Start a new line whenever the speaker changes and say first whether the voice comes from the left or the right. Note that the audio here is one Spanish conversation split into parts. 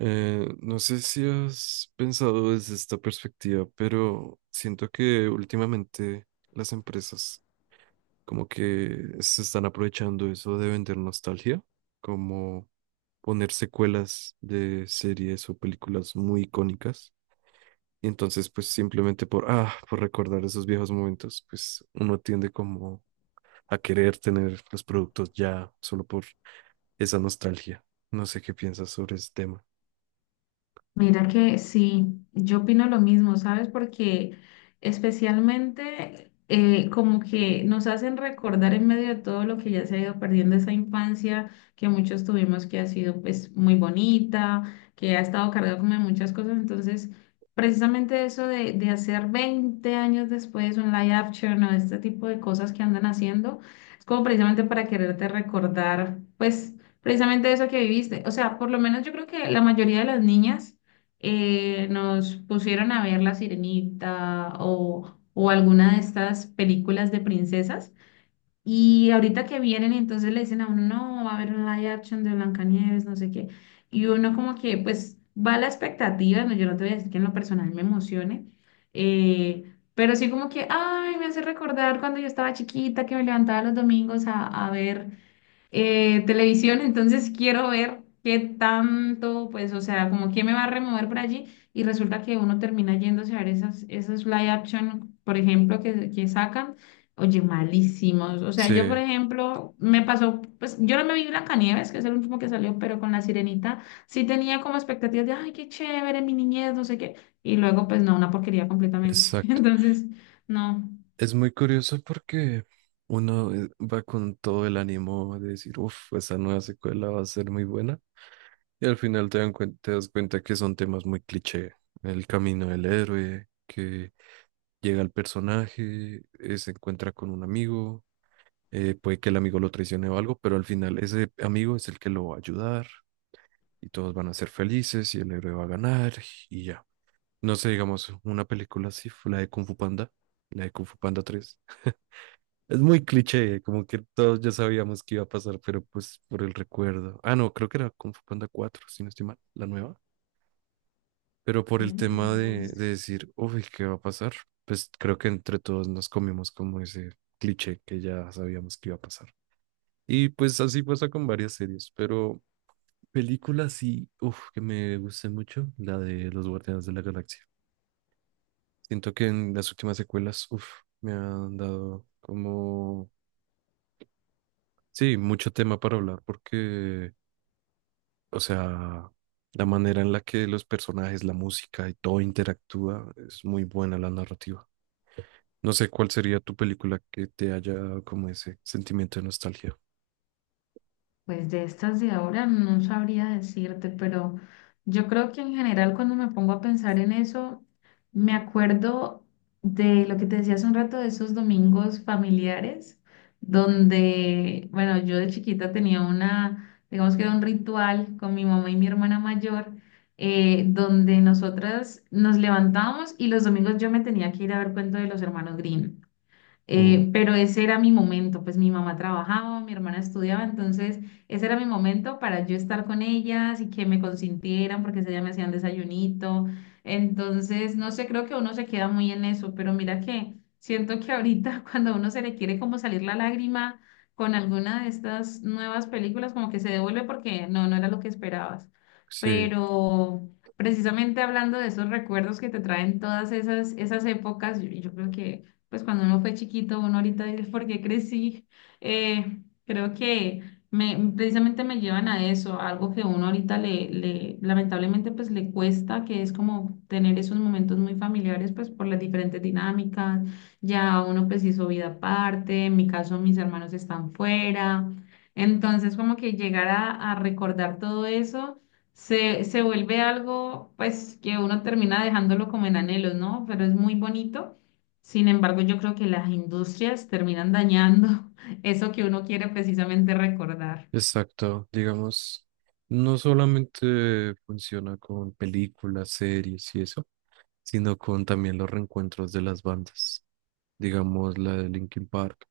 right: No sé si has pensado desde esta perspectiva, pero siento que últimamente las empresas como que se están aprovechando eso de vender nostalgia, como poner secuelas de series o películas muy icónicas. Y entonces, pues simplemente por recordar esos viejos momentos, pues uno tiende como a querer tener los productos ya solo por esa nostalgia. No sé qué piensas sobre ese tema.
left: Mira que sí, yo opino lo mismo, ¿sabes? Porque especialmente como que nos hacen recordar en medio de todo lo que ya se ha ido perdiendo esa infancia que muchos tuvimos que ha sido pues muy bonita, que ha estado cargada como de muchas cosas. Entonces, precisamente eso de hacer 20 años después un live action o este tipo de cosas que andan haciendo, es como precisamente para quererte recordar pues precisamente eso que viviste. O sea, por lo menos yo creo que la mayoría de las niñas nos pusieron a ver La Sirenita o alguna de estas películas de princesas. Y ahorita que vienen, entonces le dicen a uno, no, va a haber un live action de Blancanieves, no sé qué. Y uno como que, pues, va a la expectativa, no, yo no te voy a decir que en lo personal me emocione, pero sí como que, ay, me hace recordar cuando yo estaba chiquita, que me levantaba los domingos a ver televisión, entonces quiero ver qué tanto, pues, o sea, como quién me va a remover por allí y resulta que uno termina yéndose a ver esas live action, por ejemplo, que sacan, oye, malísimos. O sea, yo, por
right: Sí,
left: ejemplo, me pasó, pues, yo no me vi Blancanieves, que es el último que salió, pero con La Sirenita sí tenía como expectativas de, ay, qué chévere, mi niñez, no sé qué, y luego, pues, no, una porquería completamente.
right: exacto.
left: Entonces, no.
right: Es muy curioso porque uno va con todo el ánimo de decir, uff, esa nueva secuela va a ser muy buena. Y al final te das cuenta que son temas muy cliché. El camino del héroe, que llega el personaje, se encuentra con un amigo, puede que el amigo lo traicione o algo, pero al final ese amigo es el que lo va a ayudar y todos van a ser felices y el héroe va a ganar y ya. No sé, digamos, una película así fue la de Kung Fu Panda, la de Kung Fu Panda 3. Es muy cliché, como que todos ya sabíamos que iba a pasar, pero pues por el recuerdo. Ah, no, creo que era Kung Fu Panda 4, si no estoy mal, la nueva. Pero
left: Ok,
right: por el
left: no, no
right: tema
left: lo he
right: de,
left: visto.
right: de decir, uy, ¿qué va a pasar? Pues creo que entre todos nos comimos como ese cliché que ya sabíamos que iba a pasar. Y pues así pasa con varias series, pero películas sí, uff, que me guste mucho, la de Los Guardianes de la Galaxia. Siento que en las últimas secuelas, uff, me han dado como, sí, mucho tema para hablar porque, o sea, la manera en la que los personajes, la música y todo interactúa es muy buena la narrativa. No sé cuál sería tu película que te haya dado como ese sentimiento de nostalgia.
left: Pues de estas de ahora no sabría decirte, pero yo creo que en general cuando me pongo a pensar en eso, me acuerdo de lo que te decía hace un rato de esos domingos familiares, donde, bueno, yo de chiquita tenía una, digamos que era un ritual con mi mamá y mi hermana mayor, donde nosotras nos levantábamos y los domingos yo me tenía que ir a ver cuento de los hermanos Grimm.
right: Uh,
left: Pero ese era mi momento, pues mi mamá trabajaba, mi hermana estudiaba, entonces ese era mi momento para yo estar con ellas y que me consintieran porque ese día me hacían desayunito. Entonces, no sé, creo que uno se queda muy en eso, pero mira que siento que ahorita cuando a uno se le quiere como salir la lágrima con alguna de estas nuevas películas, como que se devuelve porque no, no era lo que esperabas.
right: sí,
left: Pero precisamente hablando de esos recuerdos que te traen todas esas épocas, yo creo que pues cuando uno fue chiquito, uno ahorita dice, ¿por qué crecí? Creo que precisamente me llevan a eso, a algo que uno ahorita lamentablemente, pues le cuesta, que es como tener esos momentos muy familiares, pues por las diferentes dinámicas, ya uno pues hizo vida aparte, en mi caso mis hermanos están fuera, entonces como que llegar a recordar todo eso se vuelve algo pues que uno termina dejándolo como en anhelos, ¿no? Pero es muy bonito sin embargo, yo creo que las industrias terminan dañando eso que uno quiere precisamente recordar.
right: exacto. Digamos, no solamente funciona con películas, series y eso, sino con también los reencuentros de las bandas. Digamos, la de Linkin Park,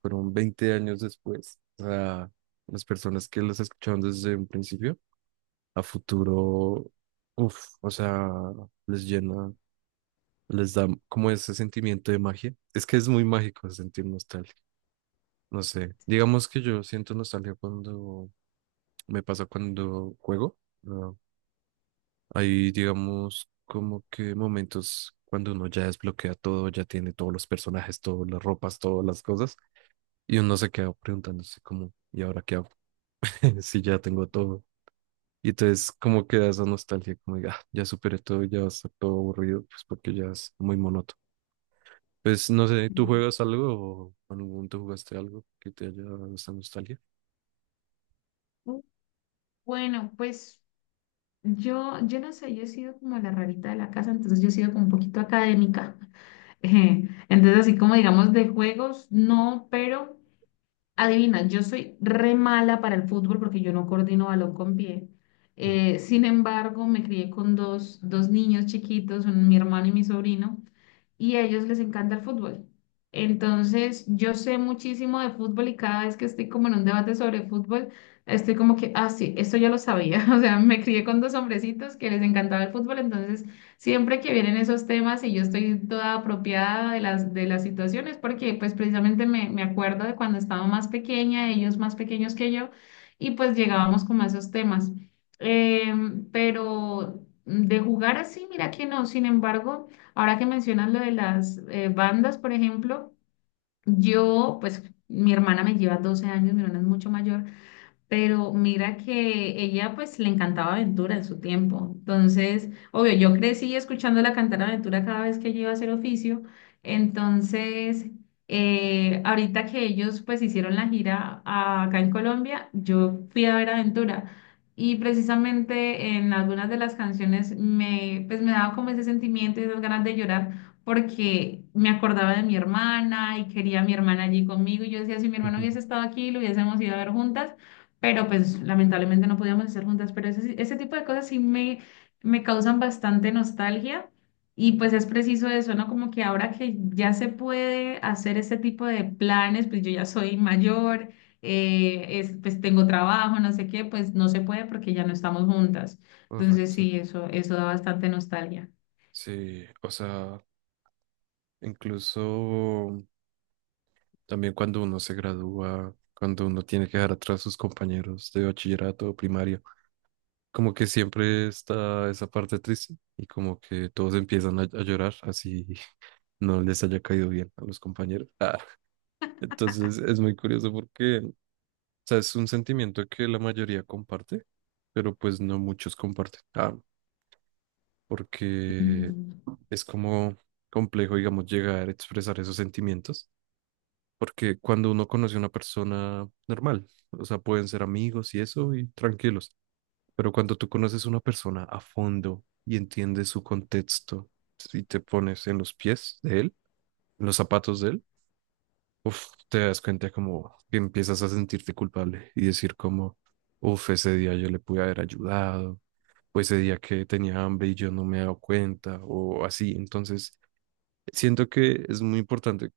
right: fueron 20 años después. O sea, las personas que las escucharon desde un principio a futuro, uff, o sea, les llena, les da como ese sentimiento de magia. Es que es muy mágico sentir nostalgia, no sé. Digamos que yo siento nostalgia cuando me pasa cuando juego. ¿No? Hay, digamos, como que momentos cuando uno ya desbloquea todo, ya tiene todos los personajes, todas las ropas, todas las cosas, y uno se queda preguntándose como, ¿y ahora qué hago? Si ya tengo todo. Y entonces como queda esa nostalgia, como diga, "Ah, ya superé todo, ya está todo aburrido, pues porque ya es muy monótono. Pues no sé, ¿tú
left: Mm.
right: juegas algo o en algún momento jugaste algo que te haya dado esta nostalgia?"
left: Uh, bueno, pues yo no sé, yo he sido como la rarita de la casa, entonces yo he sido como un poquito académica. Entonces, así como digamos de juegos, no, pero adivina, yo soy re mala para el fútbol porque yo no coordino balón con pie.
right: Mm.
left: Sin embargo, me crié con dos niños chiquitos, mi hermano y mi sobrino. Y a ellos les encanta el fútbol. Entonces, yo sé muchísimo de fútbol y cada vez que estoy como en un debate sobre fútbol, estoy como que, ah, sí, esto ya lo sabía. O sea, me crié con dos hombrecitos que les encantaba el fútbol, entonces siempre que vienen esos temas y yo estoy toda apropiada de las situaciones, porque pues precisamente me acuerdo de cuando estaba más pequeña, ellos más pequeños que yo, y pues llegábamos como a esos temas. Pero de jugar así, mira que no, sin embargo. Ahora que mencionas lo de las bandas, por ejemplo, yo, pues mi hermana me lleva 12 años, mi hermana es mucho mayor, pero mira que ella pues le encantaba Aventura en su tiempo. Entonces, obvio, yo crecí escuchándola cantar Aventura cada vez que ella iba a hacer oficio. Entonces, ahorita que ellos pues hicieron la gira acá en Colombia, yo fui a ver Aventura. Y precisamente en algunas de las canciones pues me daba como ese sentimiento y esas ganas de llorar porque me acordaba de mi hermana y quería a mi hermana allí conmigo. Y yo decía, si mi hermano hubiese estado aquí, lo hubiésemos ido a ver juntas, pero pues lamentablemente no podíamos estar juntas, pero ese, sí, ese tipo de cosas sí me causan bastante nostalgia y pues es preciso eso, ¿no? Como que ahora que ya se puede hacer este tipo de planes, pues yo ya soy mayor, pues tengo trabajo, no sé qué, pues no se puede porque ya no estamos juntas. Entonces
right: Correcto.
left: sí, eso da bastante nostalgia.
right: Sí, o sea, incluso también cuando uno se gradúa, cuando uno tiene que dejar atrás sus compañeros de bachillerato o primaria, como que siempre está esa parte triste y como que todos empiezan a llorar así, no les haya caído bien a los compañeros. Entonces es muy curioso porque, o sea, es un sentimiento que la mayoría comparte, pero pues no muchos comparten. Ah, porque
left: Y
right: es como complejo, digamos, llegar a expresar esos sentimientos, porque cuando uno conoce a una persona normal, o sea, pueden ser amigos y eso, y tranquilos, pero cuando tú conoces a una persona a fondo y entiendes su contexto y te pones en los pies de él, en los zapatos de él, uf, te das cuenta como que empiezas a sentirte culpable y decir como, uf, ese día yo le pude haber ayudado, o ese día que tenía hambre y yo no me he dado cuenta, o así. Entonces, siento que es muy importante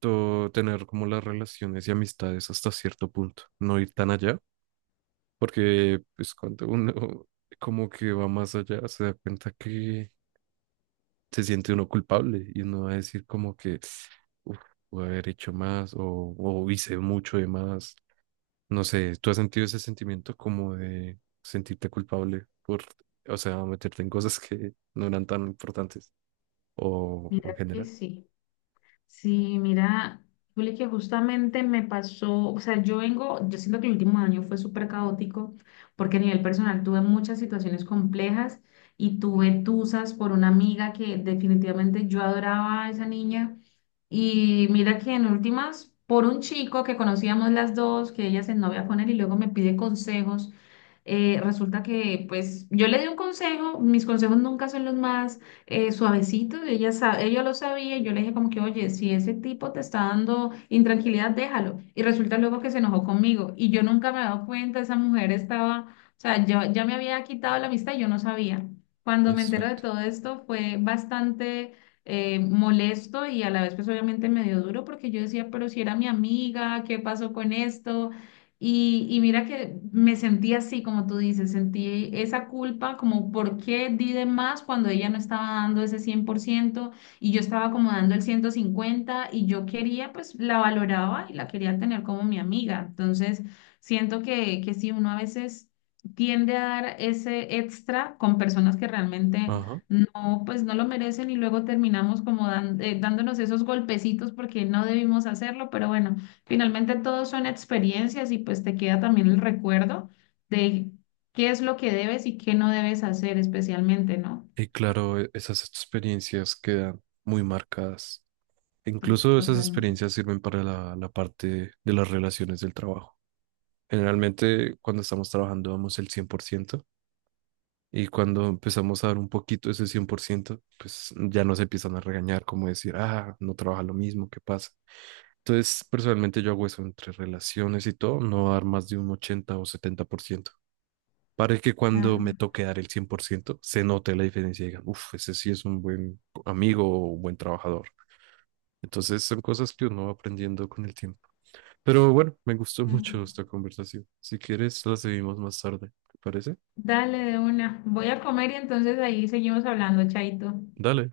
right: tener como las relaciones y amistades hasta cierto punto, no ir tan allá, porque pues cuando uno como que va más allá, se da cuenta que se siente uno culpable y uno va a decir como que, uff, pude haber hecho más o hice mucho de más. No sé, ¿tú has sentido ese sentimiento como de sentirte culpable por, o sea, meterte en cosas que no eran tan importantes o
left: mira
right: en
left: que
right: general?
left: sí. Sí, mira, Juli, que justamente me pasó, o sea, yo vengo, yo siento que el último año fue súper caótico porque a nivel personal tuve muchas situaciones complejas y tuve tusas por una amiga que definitivamente yo adoraba a esa niña y mira que en últimas, por un chico que conocíamos las dos, que ella se novia con él y luego me pide consejos, resulta que pues yo le di un consejo, mis consejos nunca son los más suavecitos, ella, ella lo sabía, y yo le dije como que, oye, si ese tipo te está dando intranquilidad, déjalo. Y resulta luego que se enojó conmigo y yo nunca me he dado cuenta, esa mujer estaba, o sea, yo, ya me había quitado la amistad y yo no sabía. Cuando me entero de
right: Exacto.
left: todo esto fue bastante molesto y a la vez pues obviamente medio duro porque yo decía, pero si era mi amiga, ¿qué pasó con esto? Y mira que me sentí así, como tú dices, sentí esa culpa, como por qué di de más cuando ella no estaba dando ese 100% y yo estaba como dando el 150 y yo quería, pues la valoraba y la quería tener como mi amiga. Entonces, siento que sí, uno a veces tiende a dar ese extra con personas que realmente
right: Ajá.
left: no, pues no lo merecen y luego terminamos como dándonos esos golpecitos porque no debimos hacerlo, pero bueno, finalmente todo son experiencias y pues te queda también el recuerdo de qué es lo que debes y qué no debes hacer especialmente, ¿no?
right: Y claro, esas experiencias quedan muy marcadas.
left: Pues,
right: Incluso esas
left: totalmente.
right: experiencias sirven para la parte de las relaciones del trabajo. Generalmente, cuando estamos trabajando, damos el 100%. Y cuando empezamos a dar un poquito ese 100% pues ya nos empiezan a regañar, como decir, ah, no trabaja lo mismo, ¿qué pasa? Entonces, personalmente yo hago eso entre relaciones y todo, no dar más de un 80 o 70% para que cuando me
left: Ah,
right: toque dar el 100% se note la diferencia y digan, uff, ese sí es un buen amigo o un buen trabajador. Entonces, son cosas que uno va aprendiendo con el tiempo. Pero bueno, me gustó
left: claro.
right: mucho esta conversación. Si quieres, la seguimos más tarde, ¿te parece?
left: Dale de una. Voy a comer y entonces ahí seguimos hablando, Chaito.
right: Dale.